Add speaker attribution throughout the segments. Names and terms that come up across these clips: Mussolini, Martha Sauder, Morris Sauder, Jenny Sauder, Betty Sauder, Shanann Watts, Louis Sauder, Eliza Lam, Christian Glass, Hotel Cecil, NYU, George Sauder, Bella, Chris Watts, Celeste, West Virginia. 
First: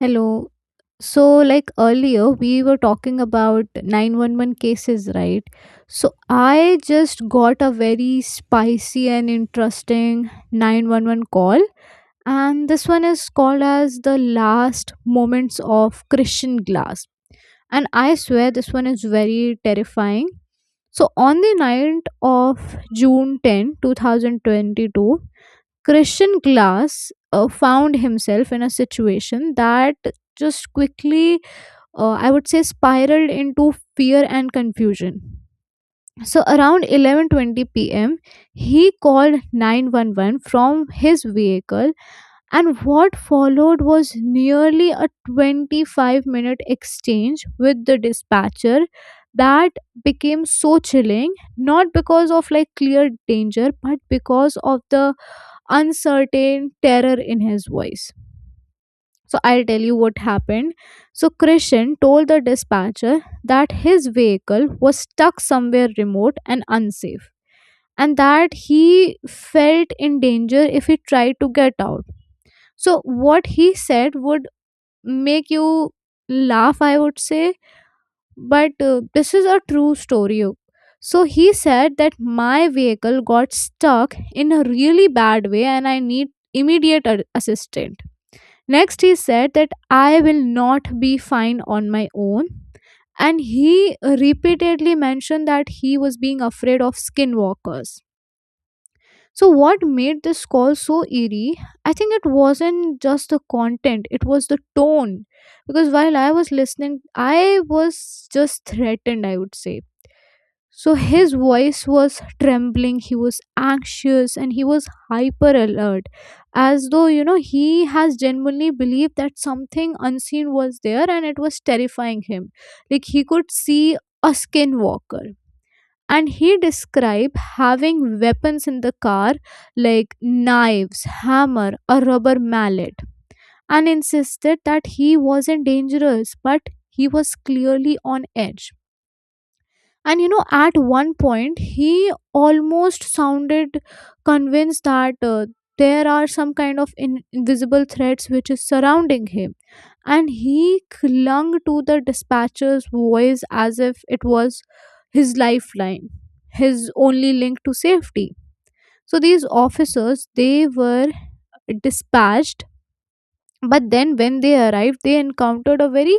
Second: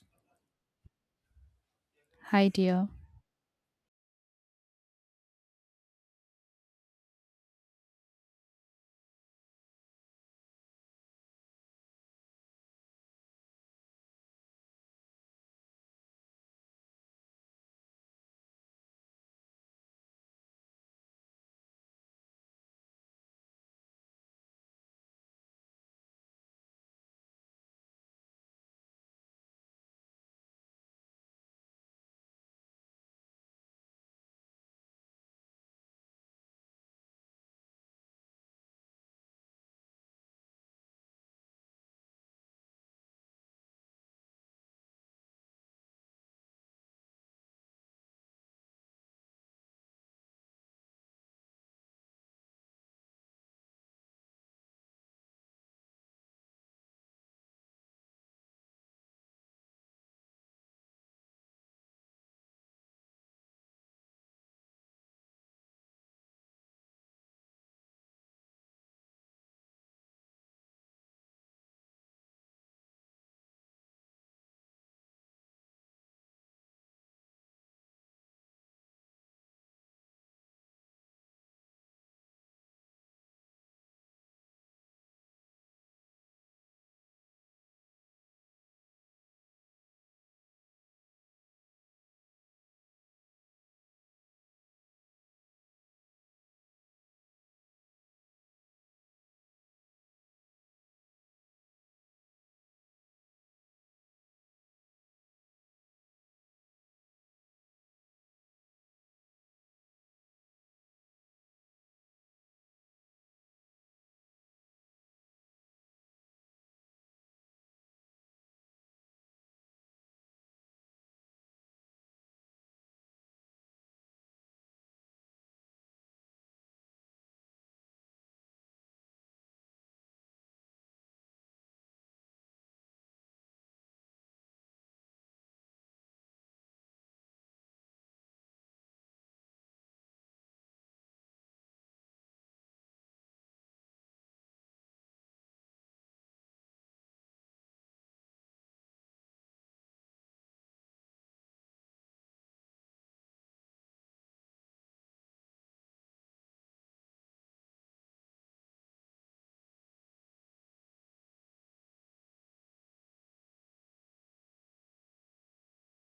Speaker 1: Hello. So, like earlier,
Speaker 2: Hi,
Speaker 1: we were
Speaker 2: dear.
Speaker 1: talking about 911 cases, right? So, I just got a very spicy and interesting 911 call, and this one is called as the last moments of Christian Glass. And I swear, this one is very terrifying. So, on the night of June 10, 2022, Christian Glass found himself in a situation that just quickly, I would say, spiraled into fear and confusion. So around 11:20 p.m., he called 911 from his vehicle, and what followed was nearly a 25-minute exchange with the dispatcher that became so chilling, not because of like clear danger but because of the uncertain terror in his voice. So I'll tell you what happened. So Krishan told the dispatcher that his vehicle was stuck somewhere remote and unsafe, and that he felt in danger if he tried to get out. So what he said would make you laugh, I would say, but this is a true story. So he said that my vehicle got stuck in a really bad way and I need immediate assistance. Next, he said that I will not be fine on my own. And he repeatedly mentioned that he was being afraid of skinwalkers. So, what made this call so eerie? I think it wasn't just the content, it was the tone. Because while I was listening, I was just threatened, I would say. So his voice was trembling, he was anxious, and he was hyper alert, as though, you know, he has genuinely believed that something unseen was there and it was terrifying him. Like he could see a skinwalker. And he described having weapons in the car like knives, hammer, a rubber mallet, and insisted that he wasn't dangerous, but he was clearly on edge, and you know, at one point, he almost sounded convinced that there are some kind of invisible threats which is surrounding him. And he clung to the dispatcher's voice as if it was his lifeline, his only link to safety. So these officers, they were dispatched, but then when they arrived, they encountered a very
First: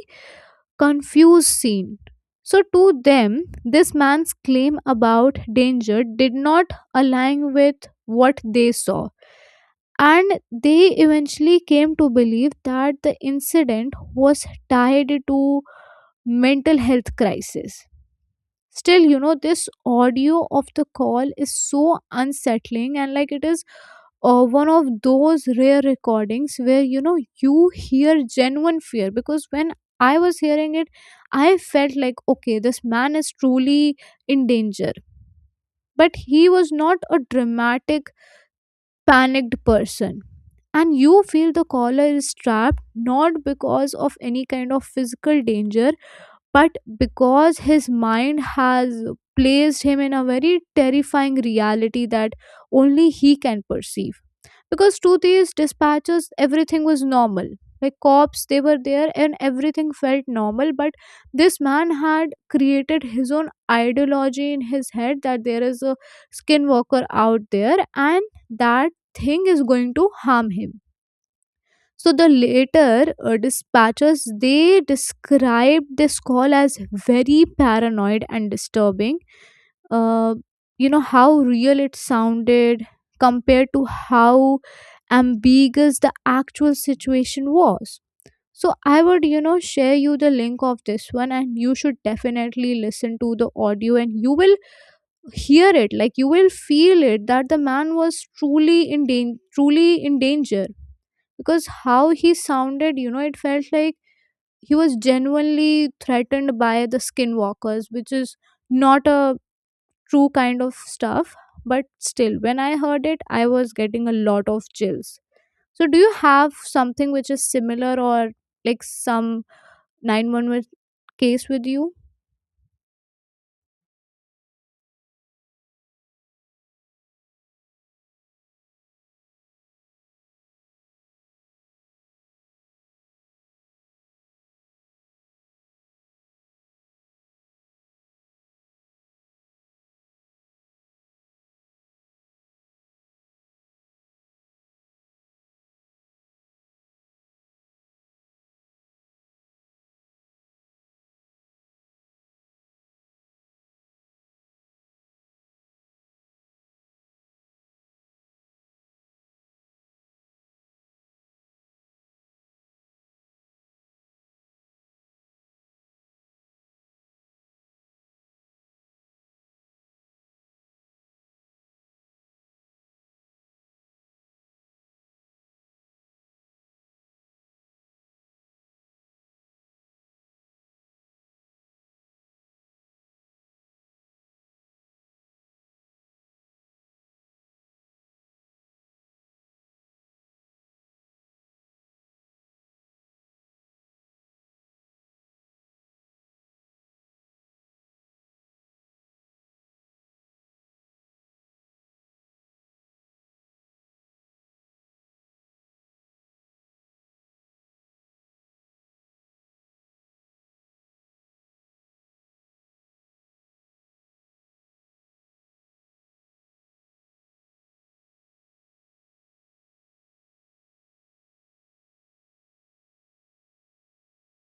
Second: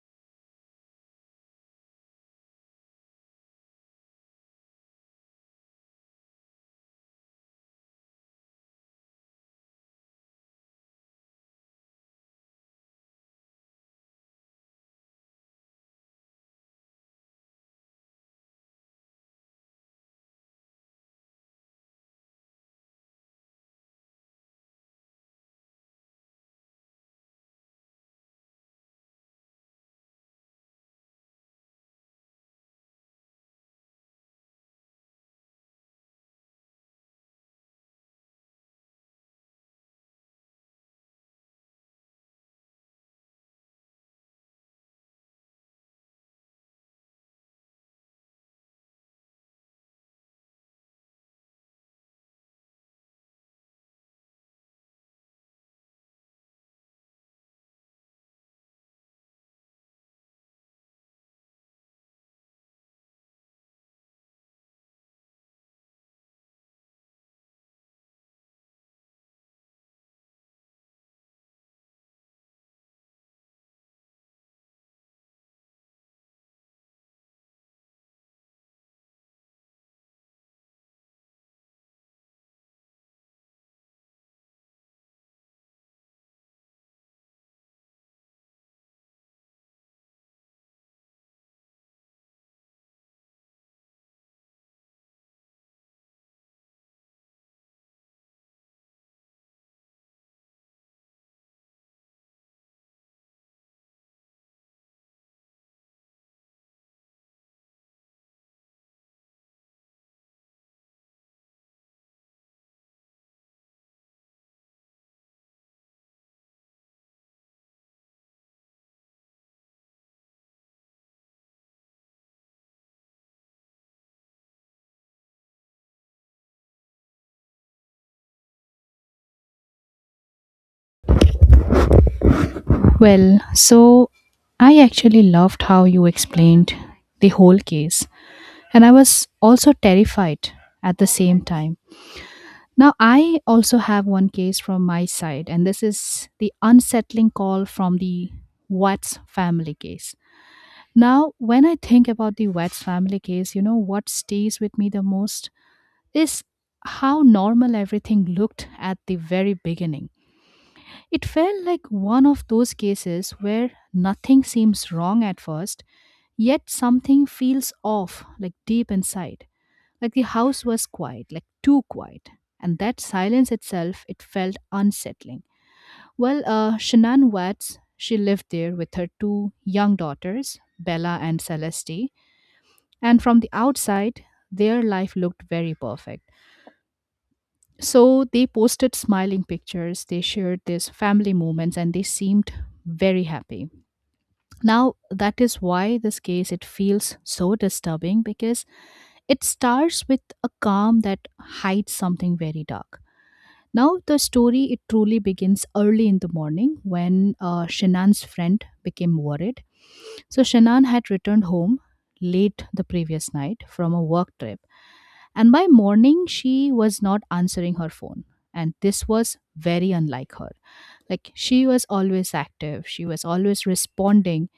Speaker 1: confused scene. So, to them, this man's claim about danger did not align with what they saw. And they eventually came to believe that the incident was tied to mental health crisis. Still, you know, this audio of the call is so unsettling, and like it is one of those rare recordings where you know you hear genuine fear, because when I was hearing it, I felt like, okay, this man is truly in danger, but he was not a dramatic, panicked person. And you feel the caller is trapped not because of any kind of physical danger but because his mind has placed him in a very terrifying reality that only he can perceive, because to these dispatchers everything was normal, like cops they were there and everything felt normal, but this man had created his own ideology in his head that there is a skinwalker out there and that thing is going to harm him. So the later dispatchers they described this call as very paranoid and disturbing. Uh, you know how real it sounded compared to how ambiguous the actual situation was. So I would, you know, share you the link of this one and you should definitely listen to the audio and you will hear it, like you will feel it that the man was truly in truly in danger, because how he sounded, you know, it felt like he was genuinely threatened by the skinwalkers, which is not a true kind of stuff. But still when I heard it, I was getting a lot of chills. So do you have something which is similar or like some 911 case with you?
Speaker 2: So I actually loved how you explained the whole case, and I was also terrified at the same time. Now, I also have one case from my side, and this is the unsettling call from the Watts family case. Now, when I think about the Watts family case, you know what stays with me the most is how normal everything looked at the very beginning. It felt like one of those cases where nothing seems wrong at first, yet something feels off, like deep inside. Like the house was quiet, like too quiet. And that silence itself, it felt unsettling. Shanann Watts, she lived there with her two young daughters, Bella and Celeste. And from the outside, their life looked very perfect. So they posted smiling pictures, they shared these family moments, and they seemed very happy. Now, that is why this case it feels so disturbing because it starts with a calm that hides something very dark. Now the story it truly begins early in the morning when Shanan's friend became worried. So Shannon had returned home late the previous night from a work trip, and by morning, she was not answering her phone. And this was very unlike her. Like, she was always active, she was always responding,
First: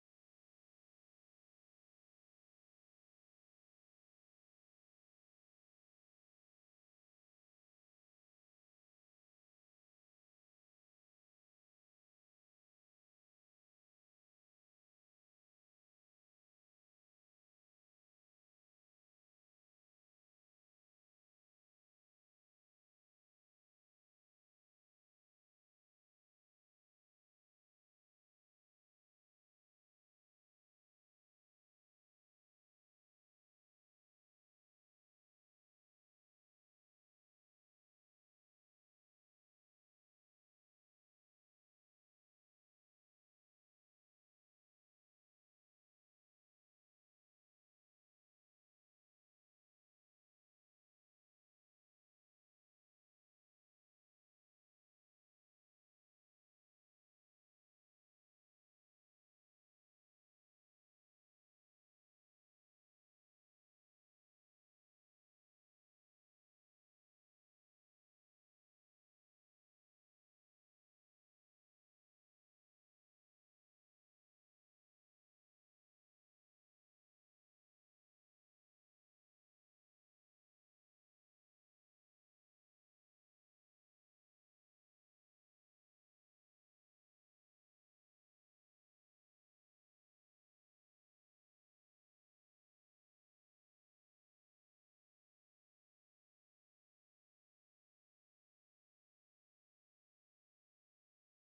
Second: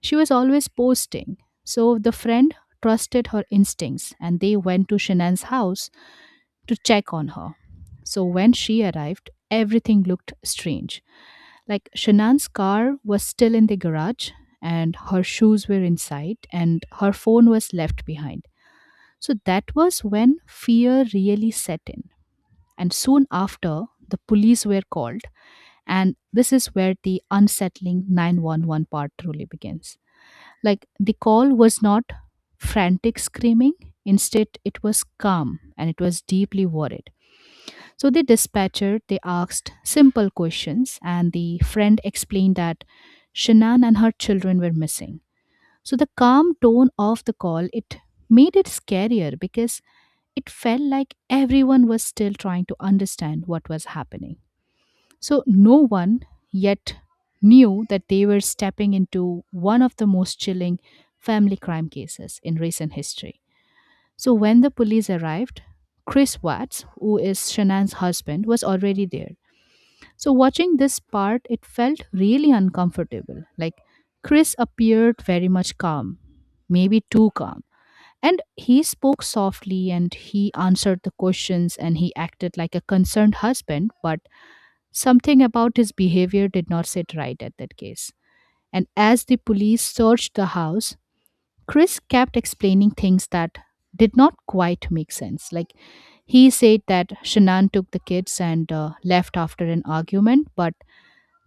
Speaker 2: she was always posting. So the friend trusted her instincts and they went to Shanann's house to check on her. So when she arrived, everything looked strange. Like Shanann's car was still in the garage and her shoes were inside and her phone was left behind. So that was when fear really set in. And soon after, the police were called. And this is where the unsettling 911-part truly begins. Like the call was not frantic screaming; instead, it was calm and it was deeply worried. So the dispatcher they asked simple questions, and the friend explained that Shannon and her children were missing. So the calm tone of the call it made it scarier because it felt like everyone was still trying to understand what was happening. So no one yet knew that they were stepping into one of the most chilling family crime cases in recent history. So when the police arrived, Chris Watts, who is Shannon's husband, was already there, so watching this part, it felt really uncomfortable. Like Chris appeared very much calm, maybe too calm. And he spoke softly and he answered the questions and he acted like a concerned husband, but something about his behavior did not sit right at that case. And as the police searched the house, Chris kept explaining things that did not quite make sense. Like he said that Shannon took the kids and left after an argument, but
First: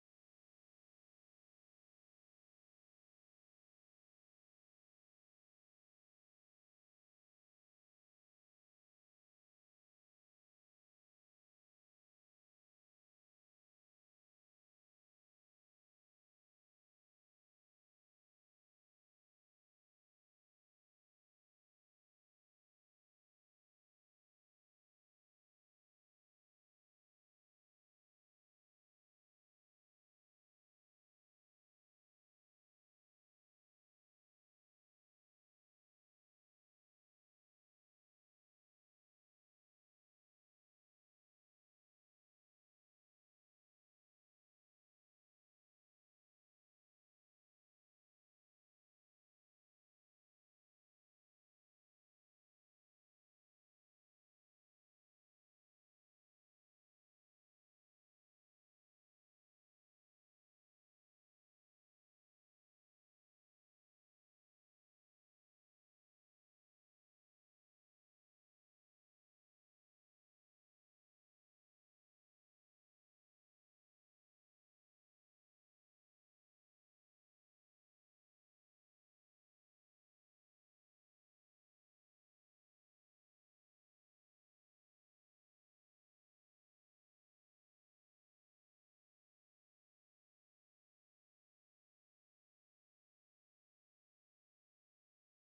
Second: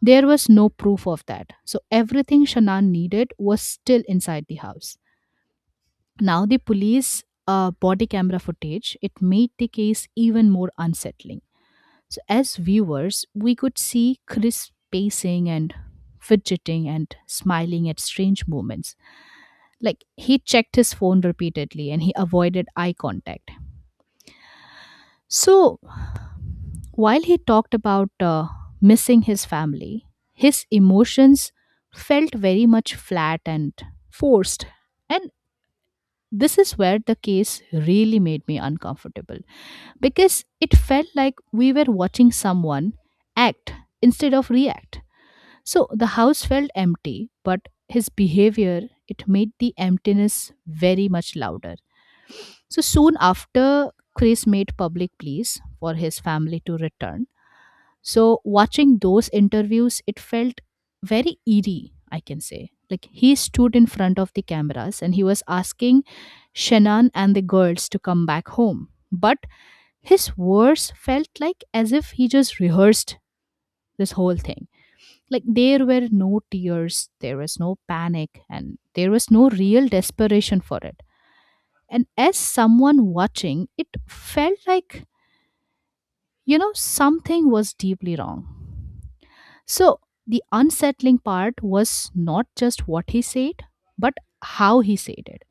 Speaker 2: there was no proof of that. So everything Shannon needed was still inside the house. Now the police body camera footage, it made the case even more unsettling. So as viewers, we could see Chris pacing and fidgeting and smiling at strange moments. Like he checked his phone repeatedly and he avoided eye contact. So while he talked about missing his family, his emotions felt very much flat and forced. And this is where the case really made me uncomfortable because it felt like we were watching someone act instead of react. So the house felt empty, but his behavior it made the emptiness very much louder. So soon after, Chris made public pleas for his family to return, so watching those interviews, it felt very eerie, I can say. Like he stood in front of the cameras and he was asking Shannon and the girls to come back home. But his words felt like as if he just rehearsed this whole thing. Like there were no tears, there was no panic, and there was no real desperation for it. And as someone watching, it felt like, you know, something was deeply wrong. So the unsettling part was not just what he said, but how he said it.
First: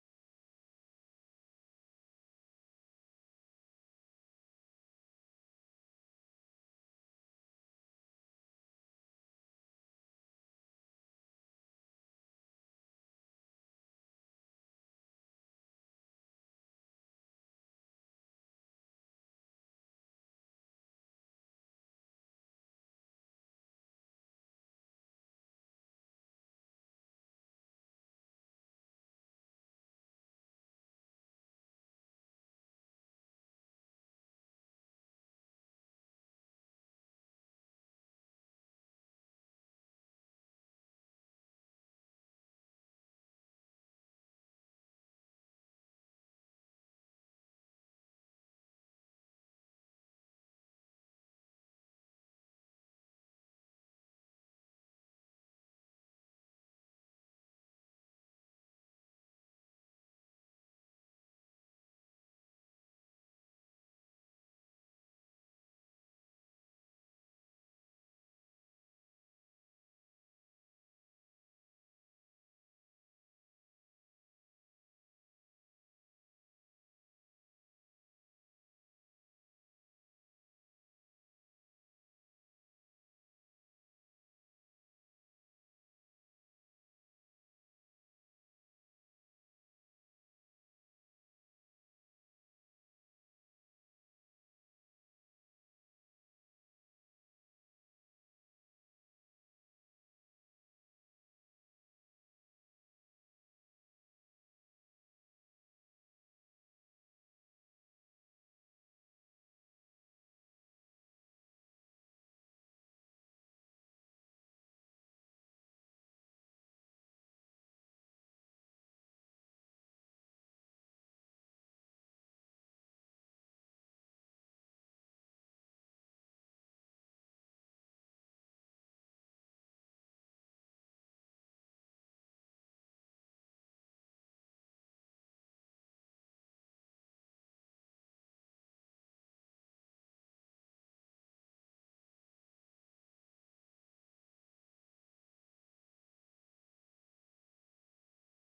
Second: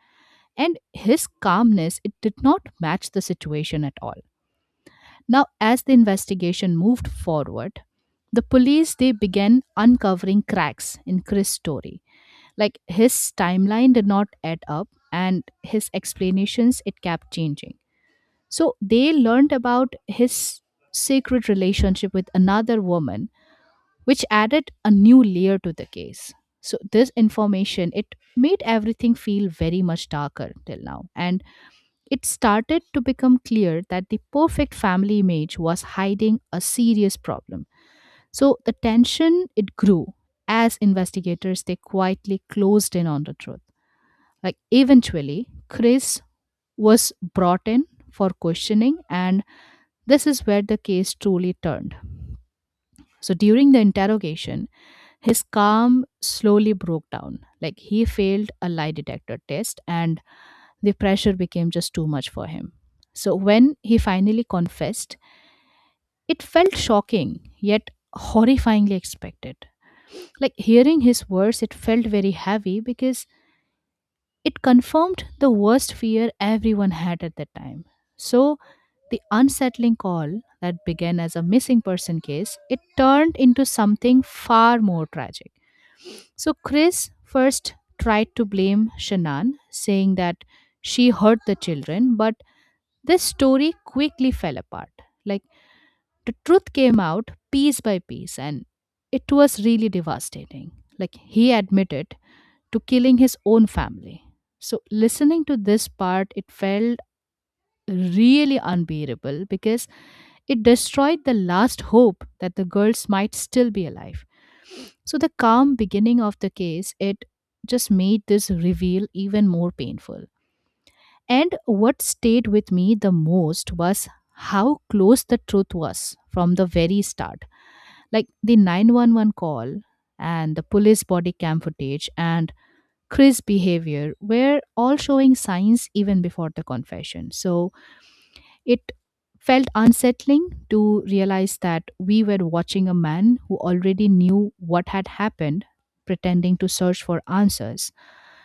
Speaker 2: And his calmness, it did not match the situation at all. Now, as the investigation moved forward, the police they began uncovering cracks in Chris' story. Like his timeline did not add up and his explanations it kept changing. So they learned about his secret relationship with another woman, which added a new layer to the case. So this information it made everything feel very much darker till now, and it started to become clear that the perfect family image was hiding a serious problem. So the tension it grew as investigators they quietly closed in on the truth. Like eventually Chris was brought in for questioning, and this is where the case truly turned. So during the interrogation, his calm slowly broke down. Like he failed a lie detector test and the pressure became just too much for him. So when he finally confessed, it felt shocking yet horrifyingly expected. Like hearing his words, it felt very heavy because it confirmed the worst fear everyone had at that time. So the unsettling call that began as a missing person case, it turned into something far more tragic. So Chris first tried to blame Shannon, saying that she hurt the children, but this story quickly fell apart. Like the truth came out piece by piece, and it was really devastating. Like he admitted to killing his own family. So, listening to this part, it felt really unbearable because it destroyed the last hope that the girls might still be alive. So, the calm beginning of the case, it just made this reveal even more painful. And what stayed with me the most was how close the truth was from the very start. Like the 911 call and the police body cam footage and Chris' behavior were all showing signs even before the confession. So it felt unsettling to realize that we were watching a man who already knew what had happened, pretending to search for answers.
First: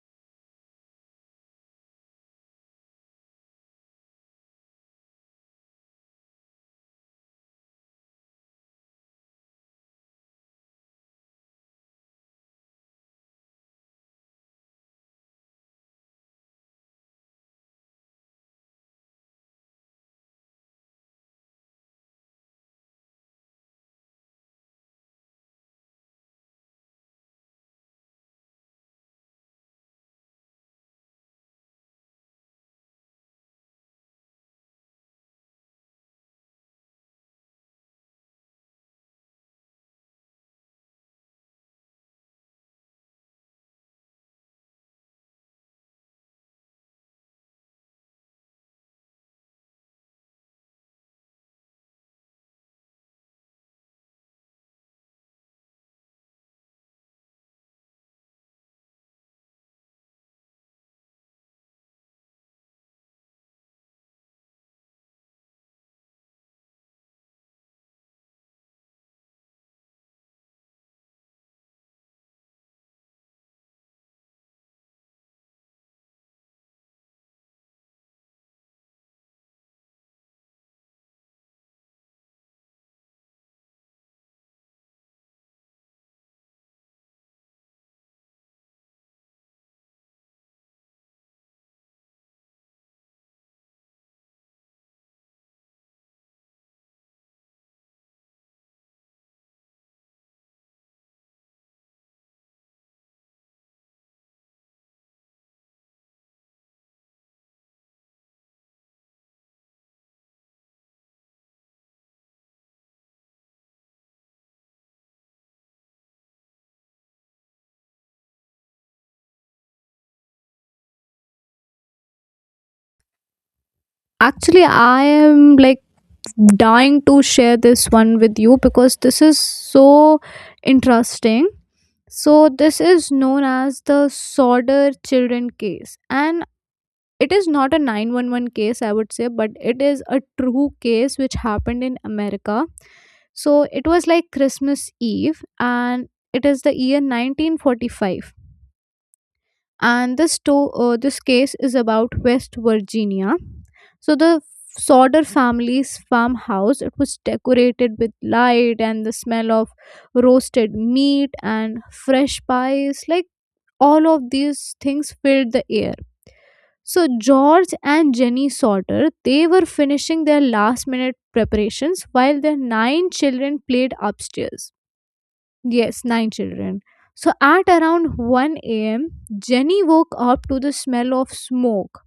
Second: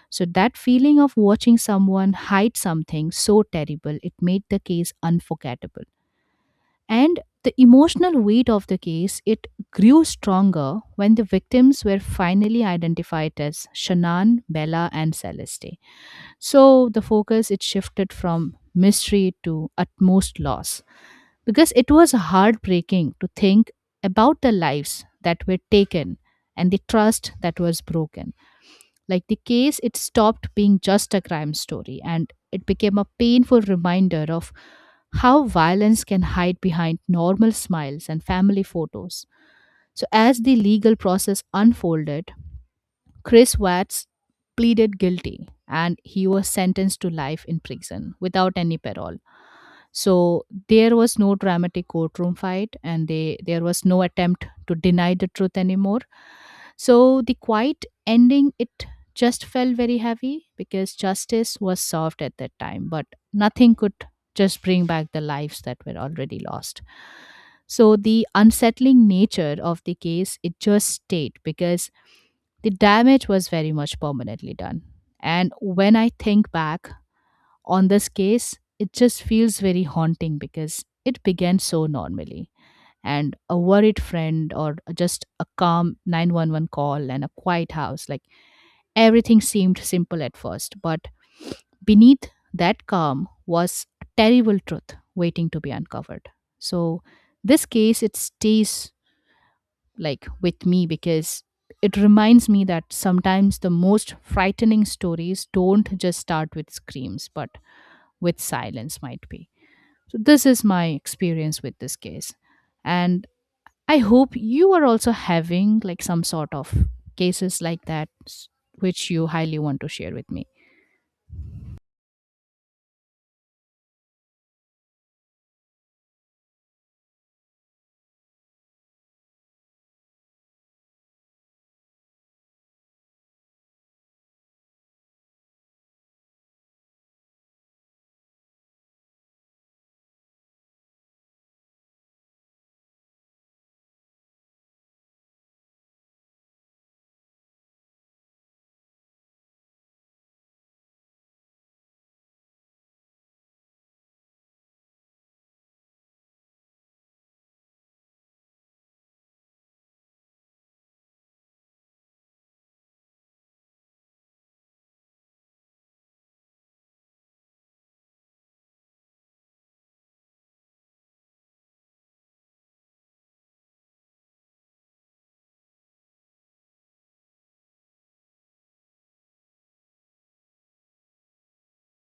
Speaker 2: So that feeling of watching someone hide something so terrible, it made the case unforgettable. And the emotional weight of the case, it grew stronger when the victims were finally identified as Shannon, Bella, and Celeste. So the focus it shifted from mystery to utmost loss because it was heartbreaking to think about the lives that were taken and the trust that was broken. Like the case it stopped being just a crime story and it became a painful reminder of how violence can hide behind normal smiles and family photos. So, as the legal process unfolded, Chris Watts pleaded guilty and he was sentenced to life in prison without any parole. So there was no dramatic courtroom fight, and they there was no attempt to deny the truth anymore. So the quiet ending, it just felt very heavy because justice was served at that time, but nothing could just bring back the lives that were already lost. So the unsettling nature of the case, it just stayed because the damage was very much permanently done. And when I think back on this case, it just feels very haunting because it began so normally. And a worried friend, or just a calm 911 call and a quiet house, like everything seemed simple at first. But beneath that calm was a terrible truth waiting to be uncovered. So this case, it stays like with me because it reminds me that sometimes the most frightening stories don't just start with screams, but with silence, might be. So, this is my experience with this case. And I hope you are also having like some sort of cases like that, which you highly want to share with me.
Speaker 1: Actually, I am like dying to share this one with you because this is so interesting. So, this is known as the Sauder children case, and it is not a 911 case, I would say, but it is a true case which happened in America. So, it was like Christmas Eve, and it is the year 1945. And this, this case is about West Virginia. So, the Sauder family's farmhouse, it was decorated with light and the smell of roasted meat and fresh pies. Like, all of these things filled the air. So George and Jenny Sauter, they were finishing their last minute preparations while their nine children played upstairs. Yes, nine children. So at around 1 a.m., Jenny woke up to the smell of smoke.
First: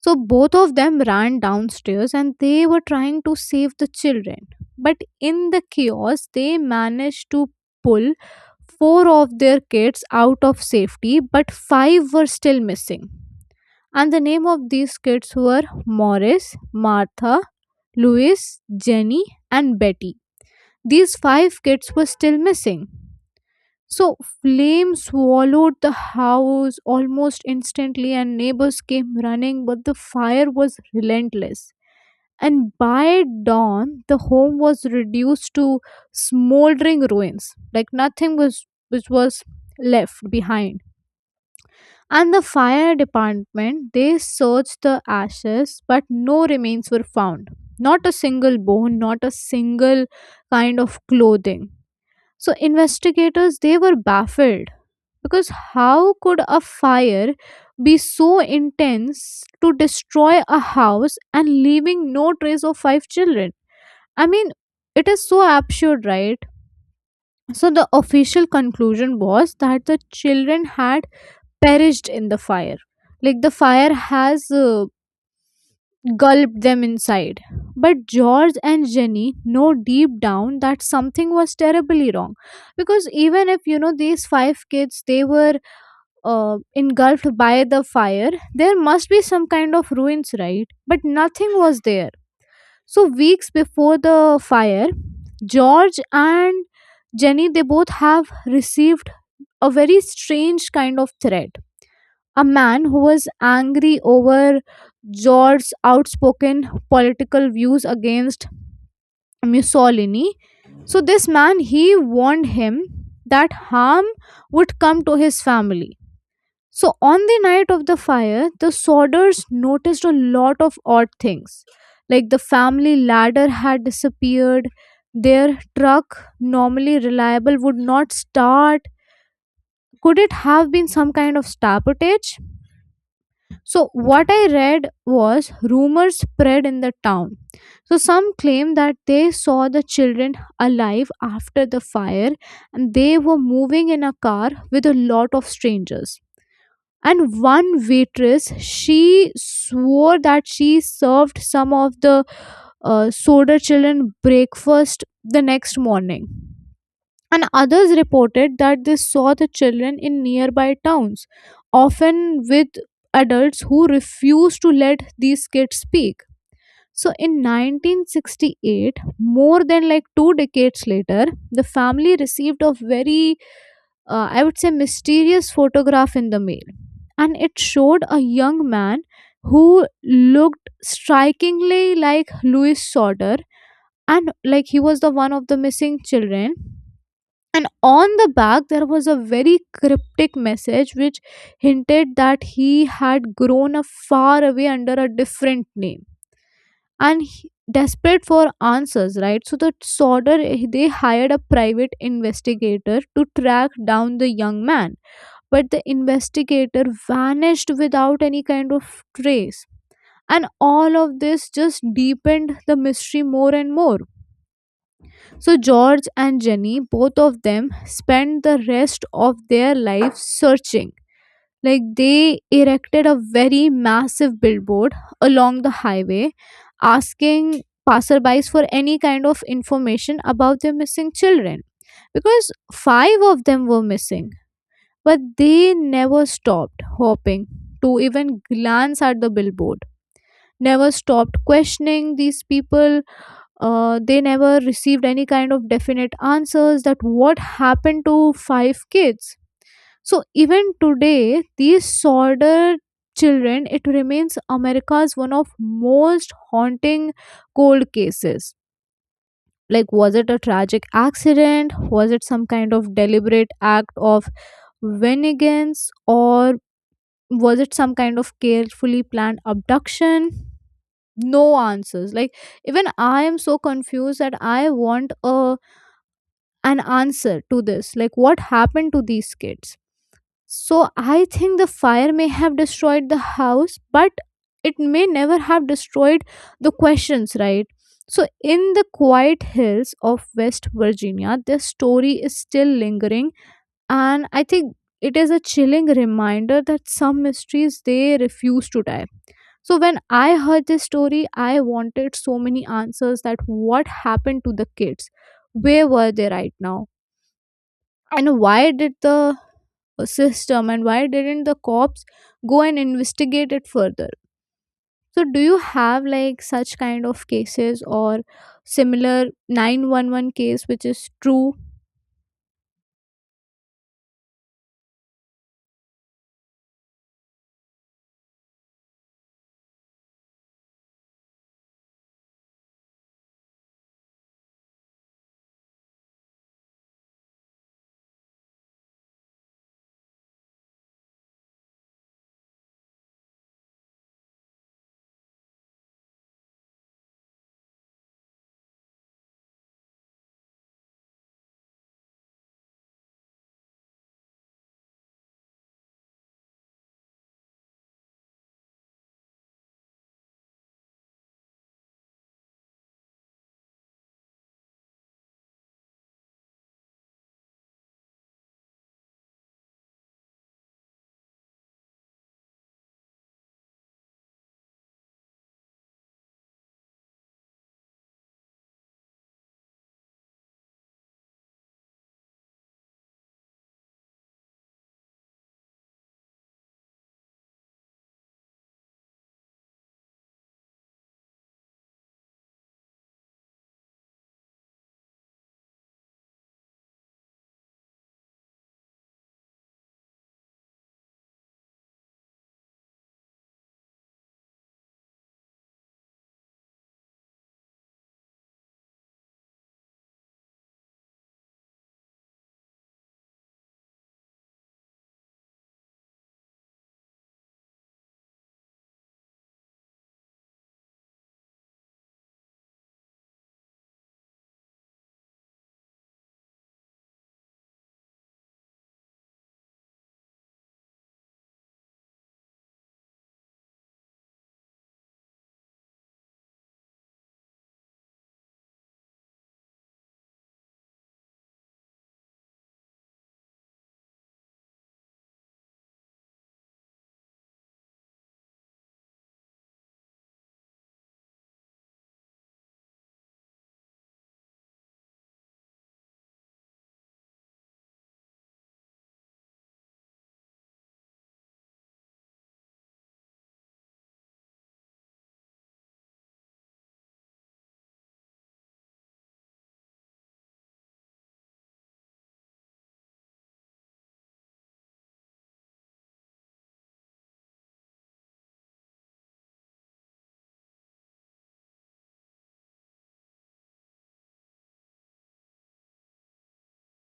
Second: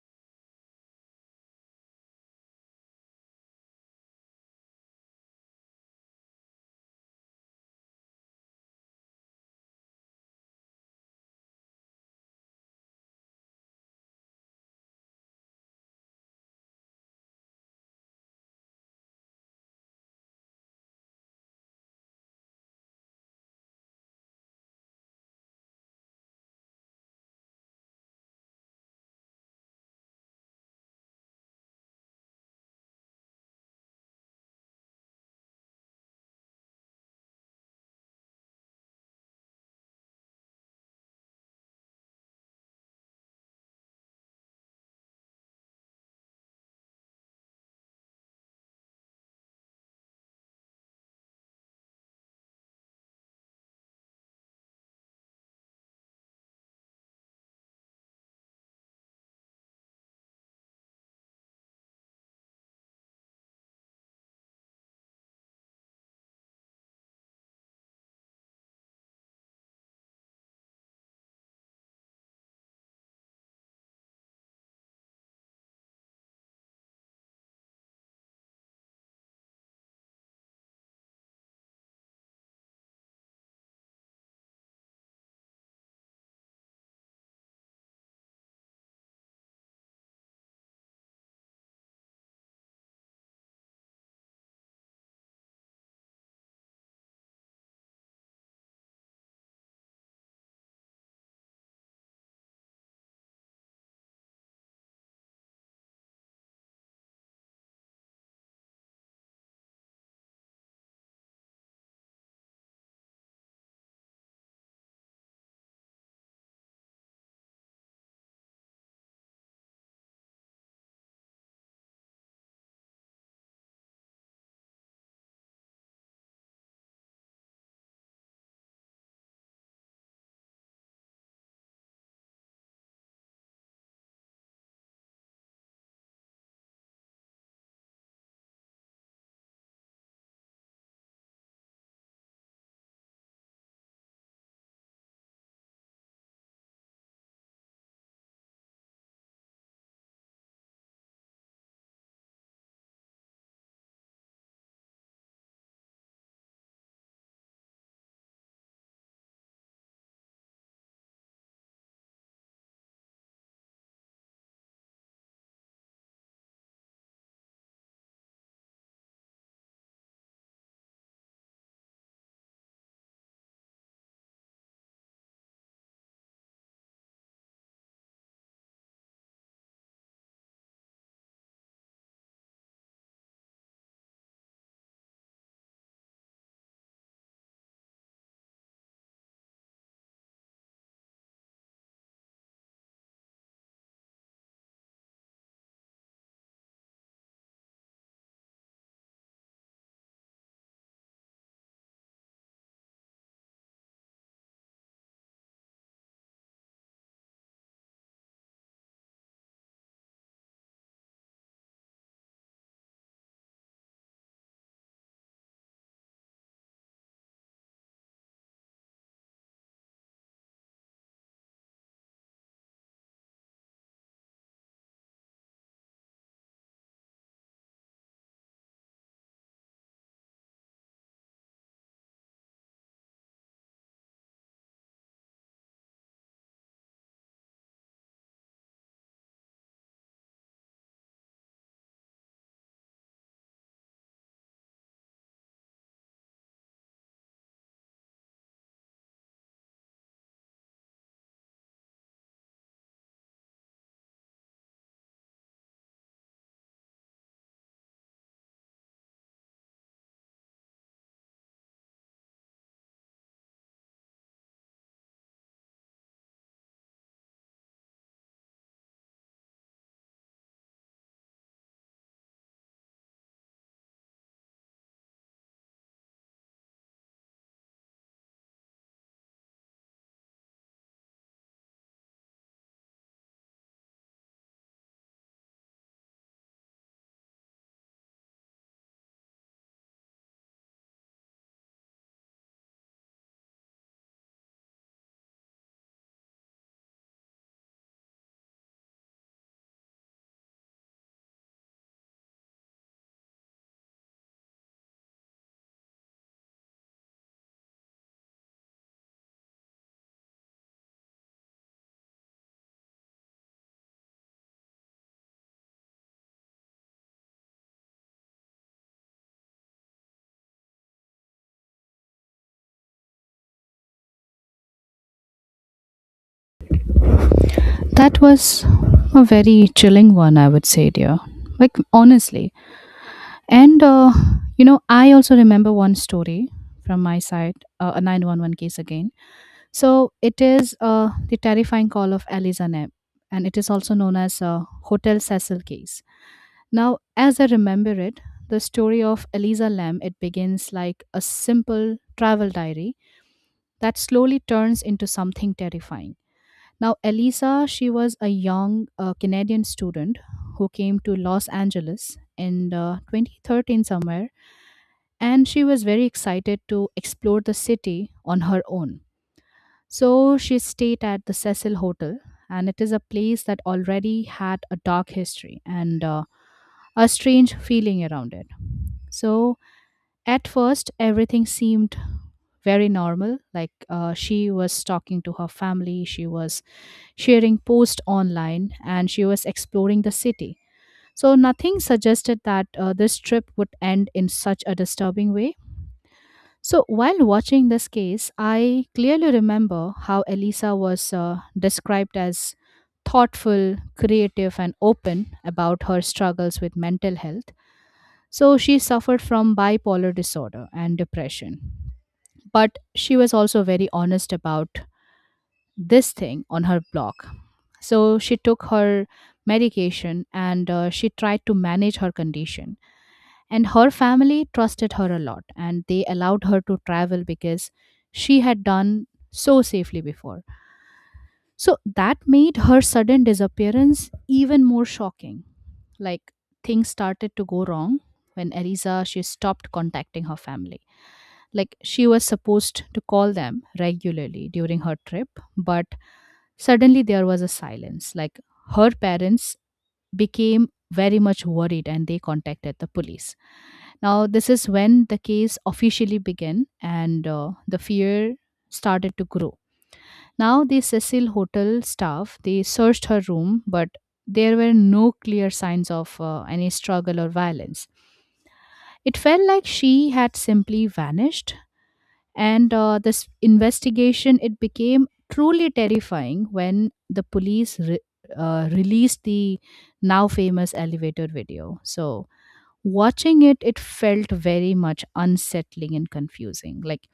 Speaker 1: So both of them ran downstairs and they were trying to save the children. But in the chaos, they managed to pull four of their kids out of safety, but five were still missing. And the name of these kids were Morris, Martha, Louis, Jenny, and Betty. These five kids were still missing. So, flames swallowed the house almost instantly, and neighbors came running, but the fire was relentless, and by dawn the home was reduced to smoldering ruins, like nothing was which was left behind. And the fire department, they searched the ashes, but no remains were found. Not a single bone, not a single kind of clothing. So investigators, they were baffled, because how could a fire be so intense to destroy a house and leaving no trace of five children? I mean, it is so absurd, right? So, the official conclusion was that the children had perished in the fire. Like, the fire has gulped them inside. But George and Jenny know deep down that something was terribly wrong. Because even if, you know, these five kids, they were engulfed by the fire, there must be some kind of ruins, right? But nothing was there. So weeks before the fire, George and Jenny they both have received a very strange kind of threat. A man who was angry over George's outspoken political views against Mussolini. So this man he warned him that harm would come to his family. So, on the night of the fire, the Sorders noticed a lot of odd things. Like the family ladder had disappeared, their truck, normally reliable, would not start. Could it have been some kind of sabotage? So, what I read was rumors spread in the town. So, some claim that they saw the children alive after the fire and they were moving in a car with a lot of strangers, and one waitress she swore that she served some of the soda children breakfast the next morning. And others reported that they saw the children in nearby towns, often with adults who refused to let these kids speak. So in 1968, more than like two decades later, the family received a very I would say, mysterious photograph in the mail. And it showed a young man who looked strikingly like Louis Sauter, and like he was the one of the missing children. And on the back, there was a very cryptic message which hinted that he had grown up far away under a different name. And desperate for answers, right? So the Sauter, they hired a private investigator to track down the young man, but the investigator vanished without any kind of trace. And all of this just deepened the mystery more and more. So, George and Jenny, both of them, spent the rest of their lives searching. Like, they erected a very massive billboard along the highway, asking passerbys for any kind of information about their missing children, because five of them were missing. But they never stopped hoping to even glance at the billboard, never stopped questioning these people. They never received any kind of definite answers that what happened to five kids. So even today, these solder children, it remains America's one of most haunting cold cases. Like, was it a tragic accident? Was it some kind of deliberate act of vengeance? Or was it some kind of carefully planned abduction? No answers, like even I am so confused that I want a an answer to this, like what happened to these kids? So I think the fire may have destroyed the house, but it may never have destroyed the questions, right? So in the quiet hills of West Virginia, this story is still lingering, and I think it is a chilling reminder that some mysteries they refuse to die. So when I heard this story, I wanted so many answers that what happened to the kids? Where were they right now? And why did the system and why didn't the cops go and investigate it further? So do you have like such kind of cases or similar 911 case which is true?
Speaker 2: That was a very chilling one, I would say, dear. Like, honestly. And, uh, you know, I also remember one story from my side, a 911 case again. So, it is the terrifying call of Eliza Neb, and it is also known as Hotel Cecil case. Now, as I remember it, the story of Eliza Lamb, it begins like a simple travel diary that slowly turns into something terrifying. Now, Eliza, she was a young Canadian student who came to Los Angeles in 2013 somewhere, and she was very excited to explore the city on her own. So she stayed at the Cecil Hotel, and it is a place that already had a dark history and a strange feeling around it. So at first, everything seemed very normal. Like she was talking to her family, she was sharing posts online, and she was exploring the city. So nothing suggested that this trip would end in such a disturbing way. So, while watching this case, I clearly remember how Elisa was described as thoughtful, creative, and open about her struggles with mental health. So, she suffered from bipolar disorder and depression. But she was also very honest about this thing on her blog. So, she took her medication and she tried to manage her condition, and her family trusted her a lot, and they allowed her to travel because she had done so safely before. So that made her sudden disappearance even more shocking. Like, things started to go wrong when Eliza she stopped contacting her family. Like, she was supposed to call them regularly during her trip, but suddenly there was a silence. Like, her parents became very much worried and they contacted the police. Now, this is when the case officially began, and the fear started to grow. Now, the Cecil Hotel staff, they searched her room, but there were no clear signs of any struggle or violence. It felt like she had simply vanished, and this investigation, it became truly terrifying when the police released the now famous elevator video. So watching it, it felt very much unsettling and confusing. Like,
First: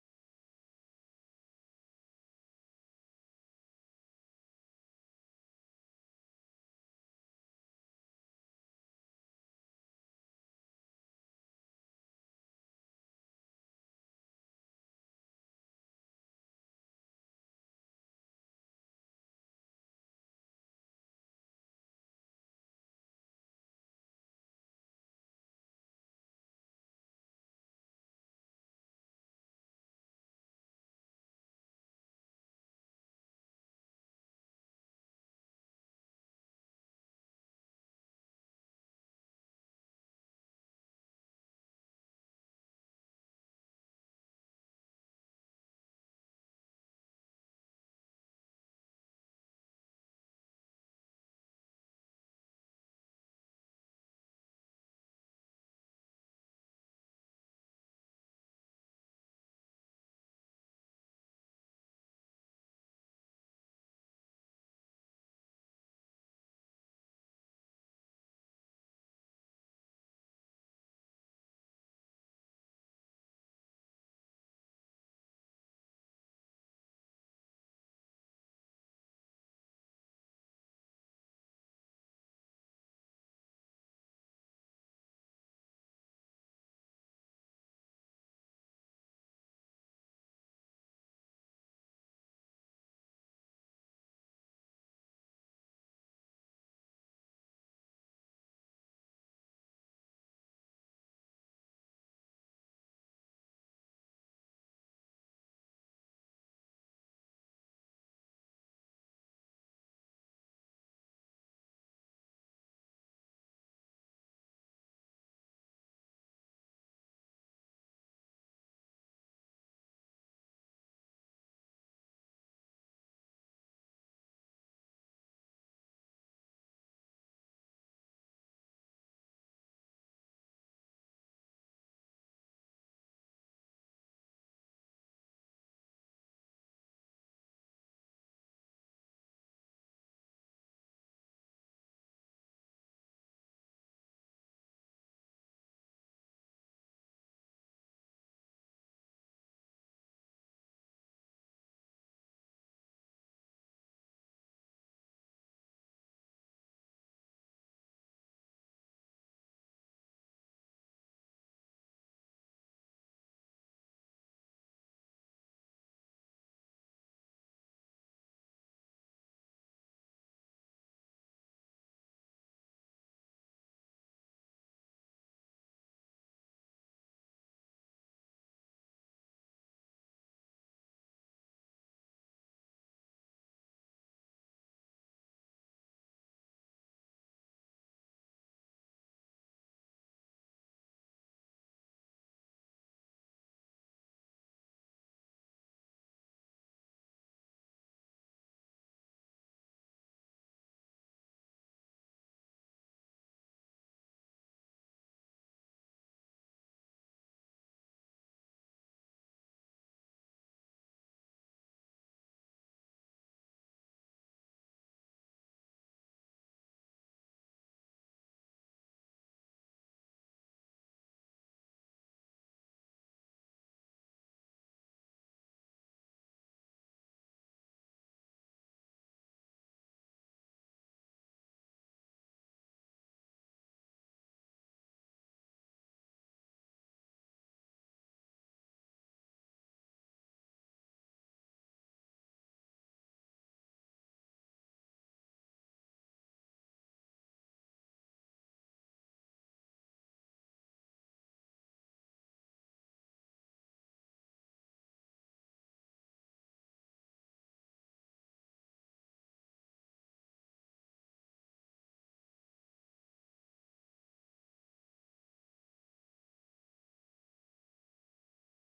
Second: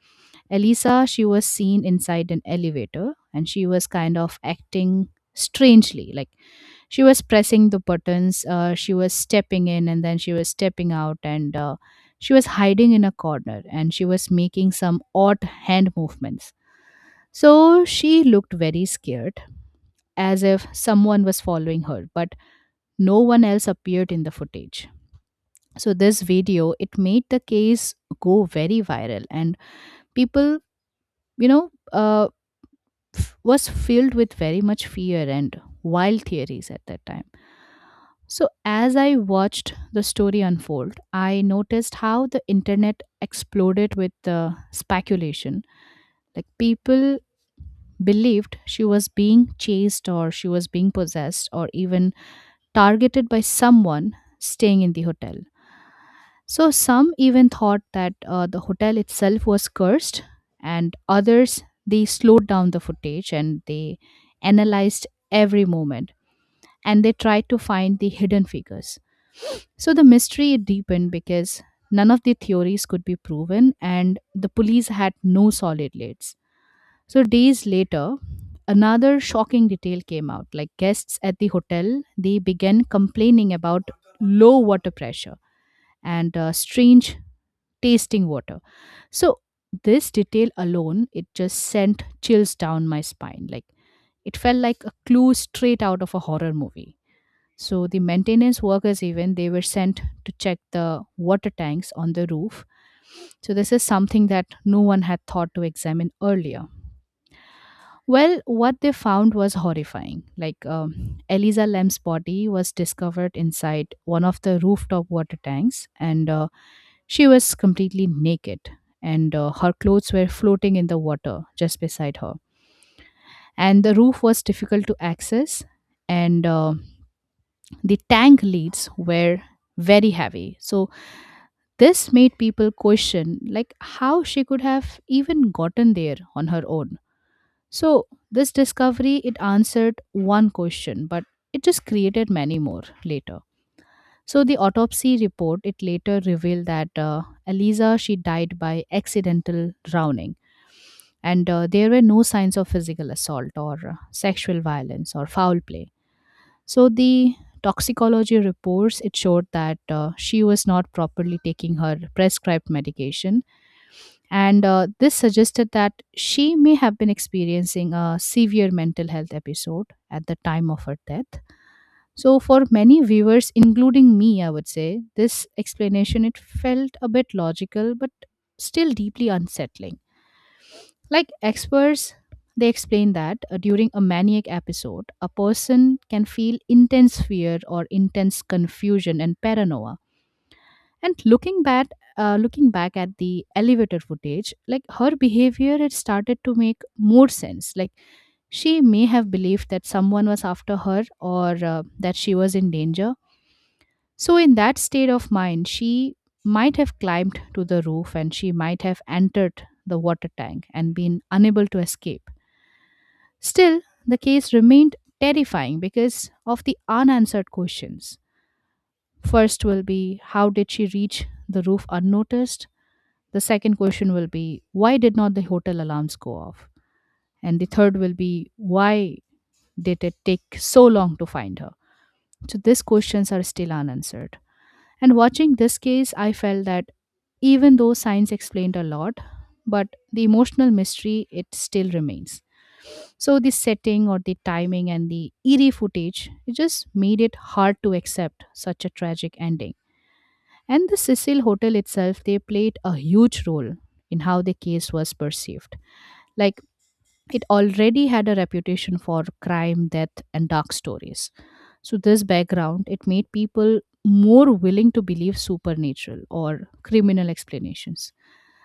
Speaker 2: elisa she was seen inside an elevator, and she was kind of acting strangely. Like, she was pressing the buttons, she was stepping in and then she was stepping out, and she was hiding in a corner, and she was making some odd hand movements. So she looked very scared, as if someone was following her, but no one else appeared in the footage. So this video, it made the case go very viral, and people, you know uh, was filled with very much fear and wild theories at that time. So, as I watched the story unfold, I noticed how the internet exploded with the speculation. Like, people believed she was being chased, or she was being possessed, or even targeted by someone staying in the hotel. So, some even thought that the hotel itself was cursed, and others, they slowed down the footage and they analyzed every moment, and they tried to find the hidden figures. So the mystery deepened because none of the theories could be proven and the police had no solid leads. So days later, another shocking detail came out. Like, guests at the hotel, they began complaining about low water pressure and strange tasting water. So this detail alone, it just sent chills down my spine. Like, it felt like a clue straight out of a horror movie. So the maintenance workers, even they were sent to check the water tanks on the roof. So this is something that no one had thought to examine earlier. Well, what they found was horrifying. Like, Eliza Lam's body was discovered inside one of the rooftop water tanks, and she was completely naked, and her clothes were floating in the water just beside her. And the roof was difficult to access, and the tank leads were very heavy. So this made people question like how she could have even gotten there on her own. So this discovery, it answered one question, but it just created many more later. So the autopsy report, it later revealed that Eliza, she died by accidental drowning, and there were no signs of physical assault or sexual violence or foul play. So the toxicology reports, it showed that she was not properly taking her prescribed medication, and this suggested that she may have been experiencing a severe mental health episode at the time of her death. So for many viewers, including me, I would say this explanation, it felt a bit logical, but still deeply unsettling. Like experts, they explain that during a maniac episode, a person can feel intense fear or intense confusion and paranoia. And looking back at the elevator footage, like, her behavior, it started to make more sense. Like, she may have believed that someone was after her, or that she was in danger. So, in that state of mind, she might have climbed to the roof and she might have entered the water tank and been unable to escape. Still, the case remained terrifying because of the unanswered questions. First will be, how did she reach the roof unnoticed? The second question will be, why did not the hotel alarms go off? And the third will be, why did it take so long to find her? So these questions are still unanswered. And watching this case, I felt that even though science explained a lot, but the emotional mystery, it still remains. So the setting or the timing and the eerie footage, it just made it hard to accept such a tragic ending. And the Cecil Hotel itself, they played a huge role in how the case was perceived. Like, it already had a reputation for crime, death, and dark stories. So this background, it made people more willing to believe supernatural or criminal explanations.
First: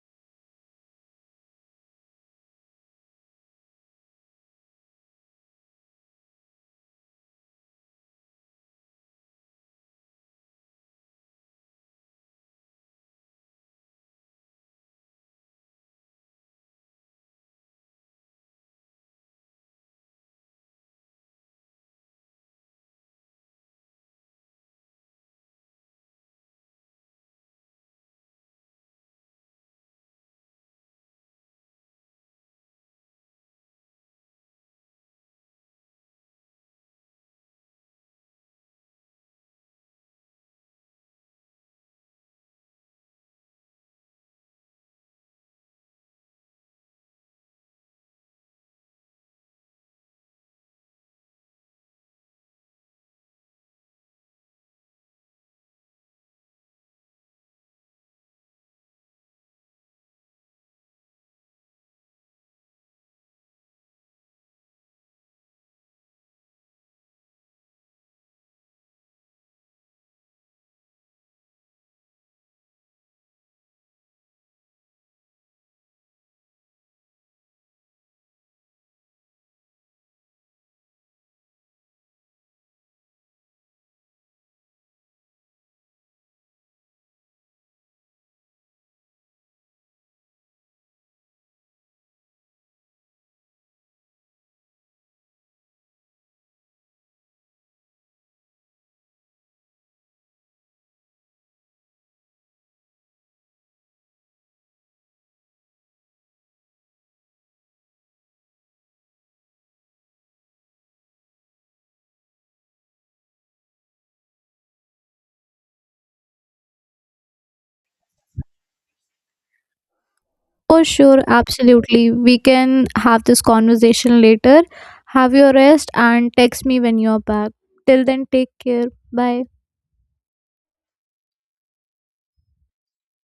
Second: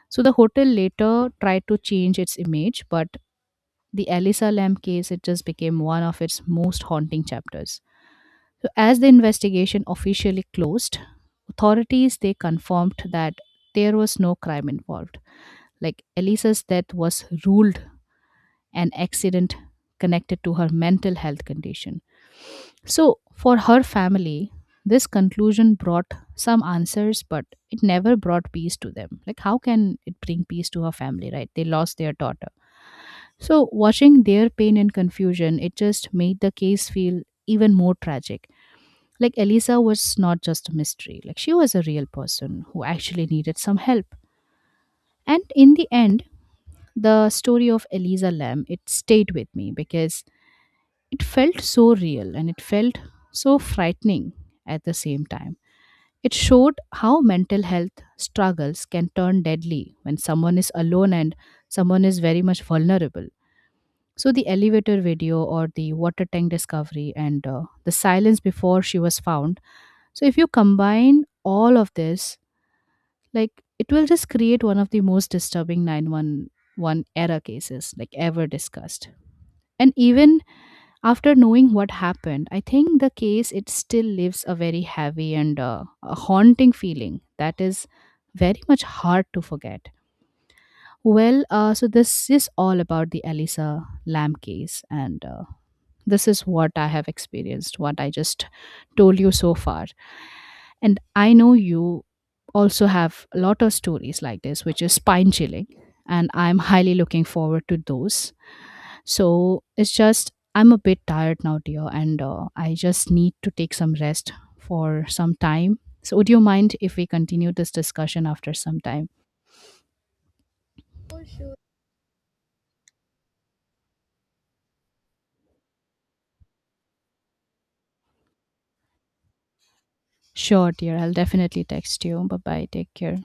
Speaker 2: So the hotel later tried to change its image, but the Elisa Lam case, it just became one of its most haunting chapters. So as the investigation officially closed, authorities, they confirmed that there was no crime involved. Like, Elisa's death was ruled an accident connected to her mental health condition. So, for her family, this conclusion brought some answers, but it never brought peace to them. Like, how can it bring peace to her family, right? They lost their daughter. So, watching their pain and confusion, it just made the case feel even more tragic. Like, Elisa was not just a mystery, like, she was a real person who actually needed some help. And in the end, the story of Elisa Lamb, it stayed with me because it felt so real and it felt so frightening at the same time. It showed how mental health struggles can turn deadly when someone is alone and someone is very much vulnerable. So, the elevator video or the water tank discovery and the silence before she was found. So, if you combine all of this, like, it will just create one of the most disturbing 911 era cases like ever discussed. And even after knowing what happened, I think the case, it still leaves a very heavy and a haunting feeling that is very much hard to forget. Well, so this is all about the Elisa Lam case, and this is what I have experienced, what I just told you so far. And I know you also have a lot of stories like this, which is spine chilling. And I'm highly looking forward to those. So it's just, I'm a bit tired now, dear, and I just need to take some rest for some time. So, would you mind if we continue this discussion after some time?
Speaker 1: For sure, absolutely. We can have this conversation later. Have your rest and text me when you're back. Till then, take care. Bye.
Speaker 2: Sure, dear. I'll definitely text you. Bye bye. Take care.